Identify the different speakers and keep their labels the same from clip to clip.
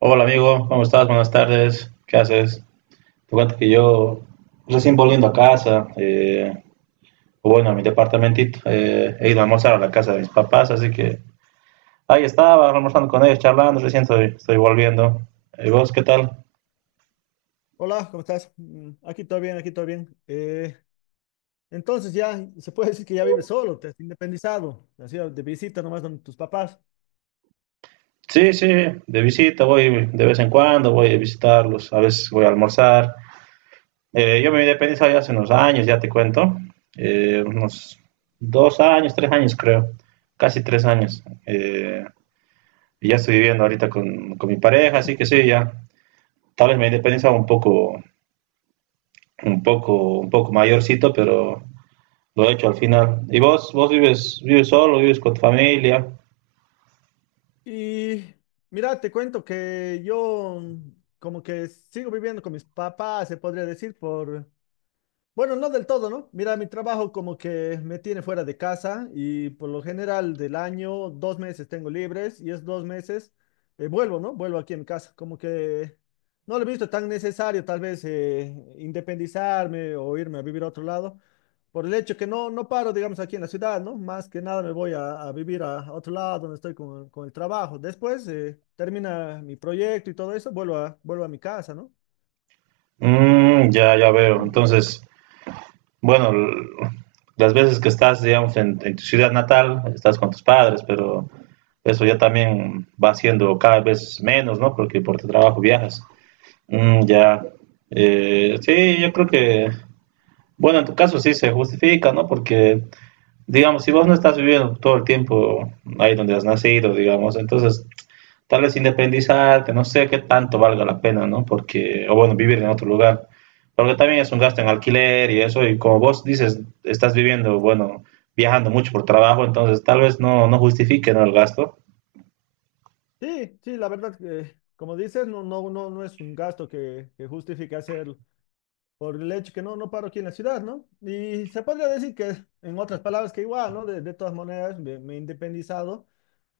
Speaker 1: Hola amigo, ¿cómo estás? Buenas tardes, ¿qué haces? Te cuento que yo recién volviendo a casa, o bueno, a mi departamentito, he ido a almorzar a la casa de mis papás, así que ahí estaba almorzando con ellos, charlando, recién estoy volviendo. ¿Y vos qué tal?
Speaker 2: Hola, ¿cómo estás? Mm, aquí todo bien, aquí todo bien. Entonces ya se puede decir que ya vives solo, te has independizado, te has ido de visita nomás donde tus papás.
Speaker 1: Sí, sí, de visita voy de vez en cuando, voy a visitarlos, a veces voy a almorzar. Yo me independicé ya hace unos años, ya te cuento, unos 2 años, 3 años creo, casi 3 años. Y ya estoy viviendo ahorita con mi pareja, así que sí, ya. Tal vez me independizaba un poco, un poco mayorcito, pero lo he hecho al final. ¿Y vos vives solo, vives con tu familia?
Speaker 2: Y mira, te cuento que yo como que sigo viviendo con mis papás, se podría decir, bueno, no del todo, ¿no? Mira, mi trabajo como que me tiene fuera de casa y por lo general del año dos meses tengo libres y es dos meses vuelvo, ¿no? Vuelvo aquí en casa. Como que no lo he visto tan necesario tal vez, independizarme o irme a vivir a otro lado por el hecho que no, no paro, digamos, aquí en la ciudad, ¿no? Más que nada me voy a vivir a otro lado donde estoy con el trabajo. Después termina mi proyecto y todo eso, vuelvo a mi casa, ¿no?
Speaker 1: Mm, ya, ya veo. Entonces, bueno, las veces que estás, digamos, en tu ciudad natal, estás con tus padres, pero eso ya también va siendo cada vez menos, ¿no? Porque por tu trabajo viajas. Mm, ya. Sí, yo creo que. Bueno, en tu caso sí se justifica, ¿no? Porque, digamos, si vos no estás viviendo todo el tiempo ahí donde has nacido, digamos, entonces tal vez independizarte, no sé qué tanto valga la pena, ¿no? Porque, o bueno, vivir en otro lugar, porque también es un gasto en alquiler y eso, y como vos dices, estás viviendo, bueno, viajando mucho por trabajo, entonces tal vez no justifique, ¿no? El gasto.
Speaker 2: Sí, sí, la verdad que, como dices, no, no, no, no es un gasto que justifique hacerlo por el hecho que no, no paro aquí en la ciudad, ¿no? Y se podría decir que, en otras palabras, que igual, ¿no? De todas maneras, me he independizado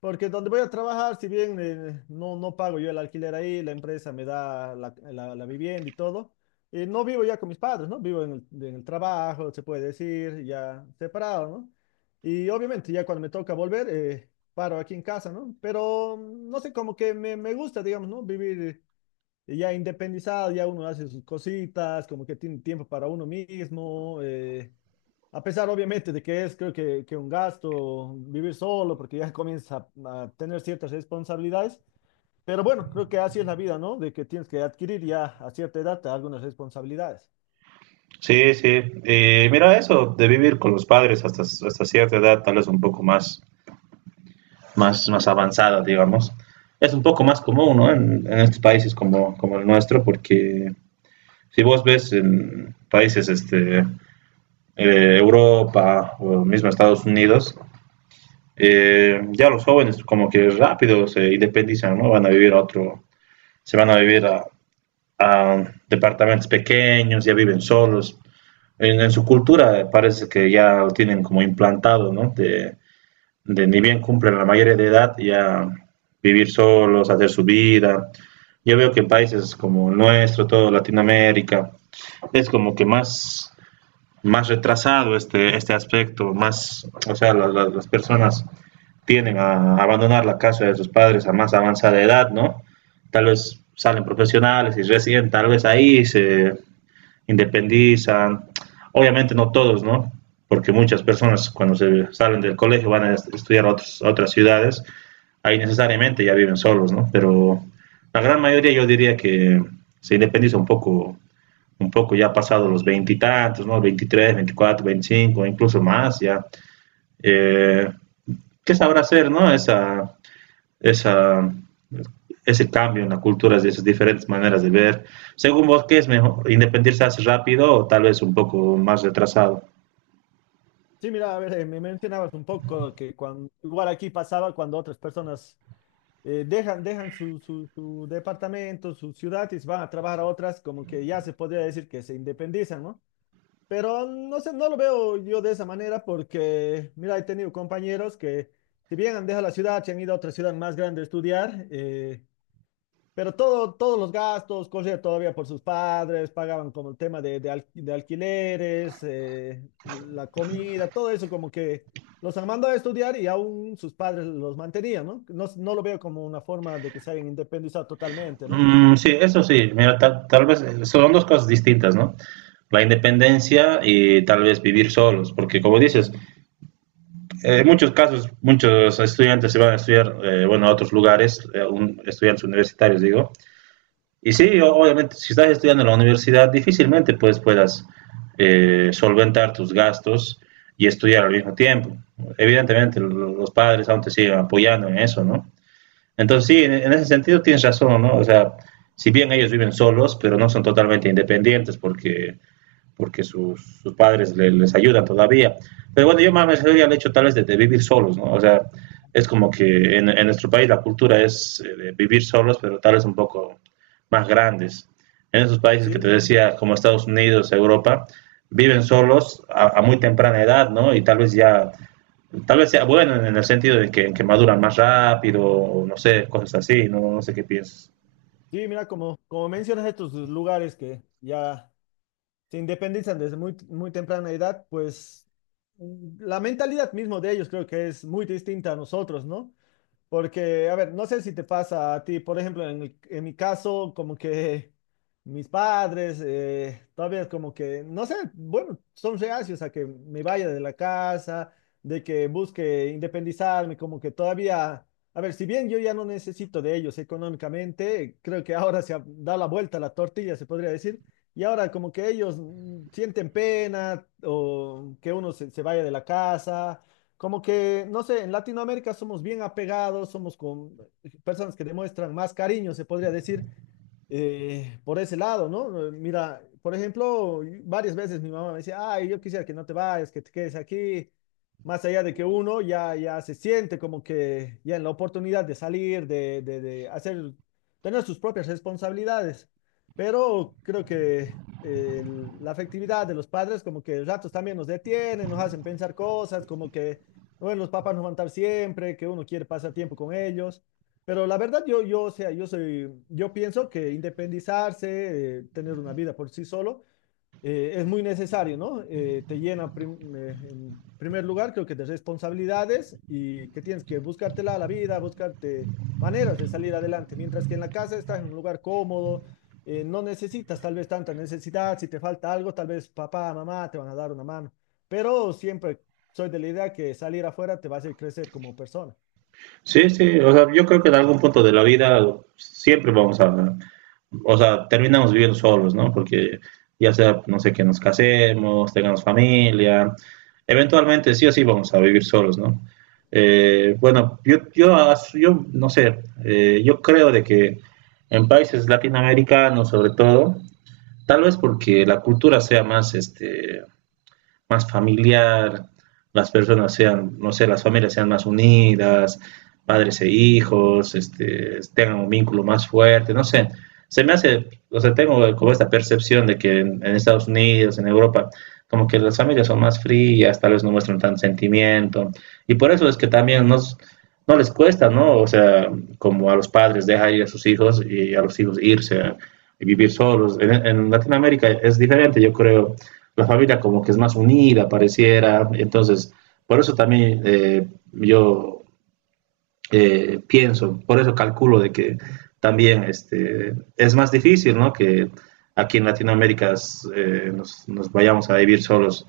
Speaker 2: porque donde voy a trabajar, si bien no, no pago yo el alquiler ahí, la empresa me da la vivienda y todo, no vivo ya con mis padres, ¿no? Vivo en el trabajo, se puede decir, ya separado, ¿no? Y obviamente ya cuando me toca volver, paro aquí en casa, ¿no? Pero no sé, como que me gusta, digamos, ¿no? Vivir ya independizado, ya uno hace sus cositas, como que tiene tiempo para uno mismo. A pesar, obviamente, de que es, creo que un gasto vivir solo, porque ya comienza a tener ciertas responsabilidades. Pero bueno, creo que así es la vida, ¿no? De que tienes que adquirir ya a cierta edad algunas responsabilidades.
Speaker 1: Sí, sí. Y mira, eso de vivir con los padres hasta cierta edad, tal vez un poco más avanzada, digamos. Es un poco más común, ¿no? En estos países como el nuestro, porque si vos ves en países este, Europa o mismo Estados Unidos, ya los jóvenes como que rápido se independizan, ¿no? van a vivir a otro, se van a vivir a departamentos pequeños, ya viven solos. En su cultura parece que ya lo tienen como implantado, ¿no? De ni bien cumplen la mayoría de edad ya vivir solos, hacer su vida. Yo veo que en países como el nuestro, todo Latinoamérica, es como que más, más retrasado este aspecto, más, o sea, las personas tienden a abandonar la casa de sus padres a más avanzada edad, ¿no? Tal vez salen profesionales y recién, tal vez ahí se independizan. Obviamente no todos, ¿no? Porque muchas personas cuando se salen del colegio van a estudiar a otras ciudades, ahí necesariamente ya viven solos, ¿no? Pero la gran mayoría yo diría que se independiza un poco, ya pasado los veintitantos, ¿no? 23, 24, 25, incluso más, ya. Eh, ¿Qué sabrá hacer, no? Esa, ese cambio en la cultura, de esas diferentes maneras de ver. Según vos, ¿qué es mejor? ¿Independizarse rápido o tal vez un poco más retrasado?
Speaker 2: Sí, mira, a ver, me mencionabas un poco que cuando, igual aquí pasaba cuando otras personas dejan su departamento, su ciudad y se van a trabajar a otras, como que ya se podría decir que se independizan, ¿no? Pero no sé, no lo veo yo de esa manera porque, mira, he tenido compañeros que, si bien han dejado la ciudad, se han ido a otra ciudad más grande a estudiar, pero todos los gastos corrían todavía por sus padres, pagaban como el tema de alquileres, la comida, todo eso como que los han mandado a estudiar y aún sus padres los mantenían, ¿no? No, no lo veo como una forma de que se hayan independizado totalmente, ¿no?
Speaker 1: Mm, sí, eso sí, mira, tal vez son dos cosas distintas, ¿no? La independencia y tal vez vivir solos, porque como dices, en muchos casos muchos estudiantes se van a estudiar, bueno, a otros lugares, estudiantes universitarios digo. Y sí, obviamente, si estás estudiando en la universidad, difícilmente pues, puedas solventar tus gastos y estudiar al mismo tiempo. Evidentemente, los padres aún te siguen apoyando en eso, ¿no? Entonces, sí, en ese sentido tienes razón, ¿no? O sea, si bien ellos viven solos, pero no son totalmente independientes, porque sus padres les ayudan todavía. Pero bueno, yo más me al hecho tal vez de, vivir solos, ¿no? O sea, es como que en nuestro país la cultura es de vivir solos, pero tal vez un poco más grandes. En esos países
Speaker 2: Sí,
Speaker 1: que te
Speaker 2: mira.
Speaker 1: decía, como Estados Unidos, Europa, viven solos a muy temprana edad, ¿no? Y tal vez ya, tal vez sea bueno en el sentido de que maduran más rápido, o no sé, cosas así, no, no sé qué piensas.
Speaker 2: Sí, mira, como, como mencionas estos lugares que ya se independizan desde muy, muy temprana edad, pues la mentalidad mismo de ellos creo que es muy distinta a nosotros, ¿no? Porque, a ver, no sé si te pasa a ti, por ejemplo, en mi caso, como que mis padres todavía es como que, no sé, bueno, son reacios a que me vaya de la casa, de que busque independizarme, como que todavía, a ver, si bien yo ya no necesito de ellos económicamente, creo que ahora se ha dado la vuelta a la tortilla, se podría decir, y ahora como que ellos sienten pena o que uno se vaya de la casa como que, no sé, en Latinoamérica somos bien apegados, somos con personas que demuestran más cariño, se podría decir, por ese lado, ¿no? Mira, por ejemplo, varias veces mi mamá me decía, ay, yo quisiera que no te vayas, que te quedes aquí. Más allá de que uno ya se siente como que ya en la oportunidad de salir, de hacer, tener sus propias responsabilidades. Pero creo que la afectividad de los padres como que ratos también nos detienen, nos hacen pensar cosas, como que, bueno, los papás no van a estar siempre, que uno quiere pasar tiempo con ellos. Pero la verdad, o sea, yo pienso que independizarse, tener una vida por sí solo, es muy necesario, ¿no? Te llena, en primer lugar, creo que de responsabilidades y que tienes que buscártela a la vida, buscarte maneras de salir adelante, mientras que en la casa estás en un lugar cómodo, no necesitas tal vez tanta necesidad, si te falta algo, tal vez papá, mamá te van a dar una mano, pero siempre soy de la idea que salir afuera te va a hacer crecer como persona.
Speaker 1: Sí, sí, o sea, yo creo que en algún punto de la vida siempre vamos a, o sea, terminamos viviendo solos, ¿no? Porque ya sea, no sé, que nos casemos, tengamos familia, eventualmente sí o sí vamos a vivir solos, ¿no? Bueno, yo no sé, yo creo de que en países latinoamericanos sobre todo, tal vez porque la cultura sea más, más familiar, las personas sean, no sé, las familias sean más unidas, padres e hijos, tengan un vínculo más fuerte, no sé. Se me hace, o sea, tengo como esta percepción de que en Estados Unidos, en Europa, como que las familias son más frías, tal vez no muestran tanto sentimiento. Y por eso es que también no les cuesta, ¿no? O sea, como a los padres dejar ir a sus hijos y a los hijos irse y vivir solos. En Latinoamérica es diferente, yo creo, la familia como que es más unida, pareciera. Entonces, por eso también yo pienso, por eso calculo de que también es más difícil, ¿no? Que aquí en Latinoamérica vayamos a vivir solos,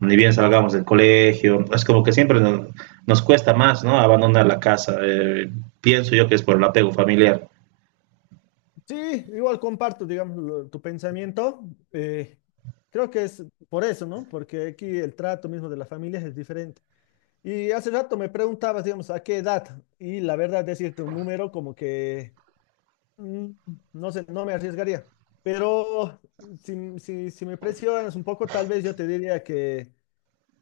Speaker 1: ni bien salgamos del colegio. Es como que siempre nos cuesta más, ¿no? Abandonar la casa. Pienso yo que es por el apego familiar.
Speaker 2: Sí, igual comparto, digamos, tu pensamiento. eh, Creo que es por eso, ¿no? Porque aquí el trato mismo de las familias es diferente. Y hace rato me preguntabas, digamos, a qué edad. Y la verdad, decirte un número como que, mm, no sé, no me arriesgaría. Pero si me presionas un poco, tal vez yo te diría que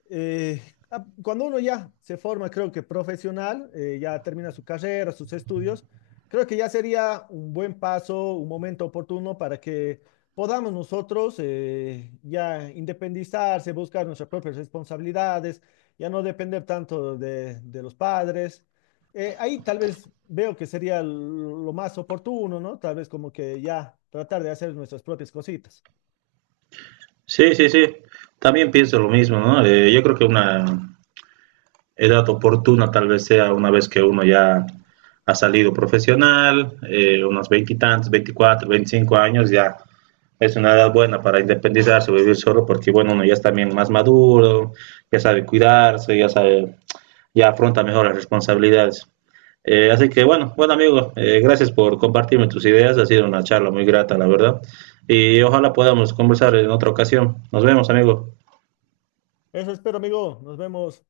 Speaker 2: eh, cuando uno ya se forma, creo que profesional, ya termina su carrera, sus estudios, creo que ya sería un buen paso, un momento oportuno para que podamos nosotros, ya independizarse, buscar nuestras propias responsabilidades, ya no depender tanto de los padres. Ahí tal vez veo que sería lo más oportuno, ¿no? Tal vez como que ya tratar de hacer nuestras propias cositas.
Speaker 1: Sí, sí, sí. También pienso lo mismo, ¿no? Yo creo que edad oportuna tal vez sea una vez que uno ya ha salido profesional, unos veintitantos, 24, 25 años, ya es una edad buena para independizarse, vivir solo, porque bueno, uno ya es también más maduro, ya sabe cuidarse, ya afronta mejor las responsabilidades. Así que bueno, bueno amigo, gracias por compartirme tus ideas, ha sido una charla muy grata, la verdad, y ojalá podamos conversar en otra ocasión. Nos vemos, amigo.
Speaker 2: Eso espero, amigo. Nos vemos.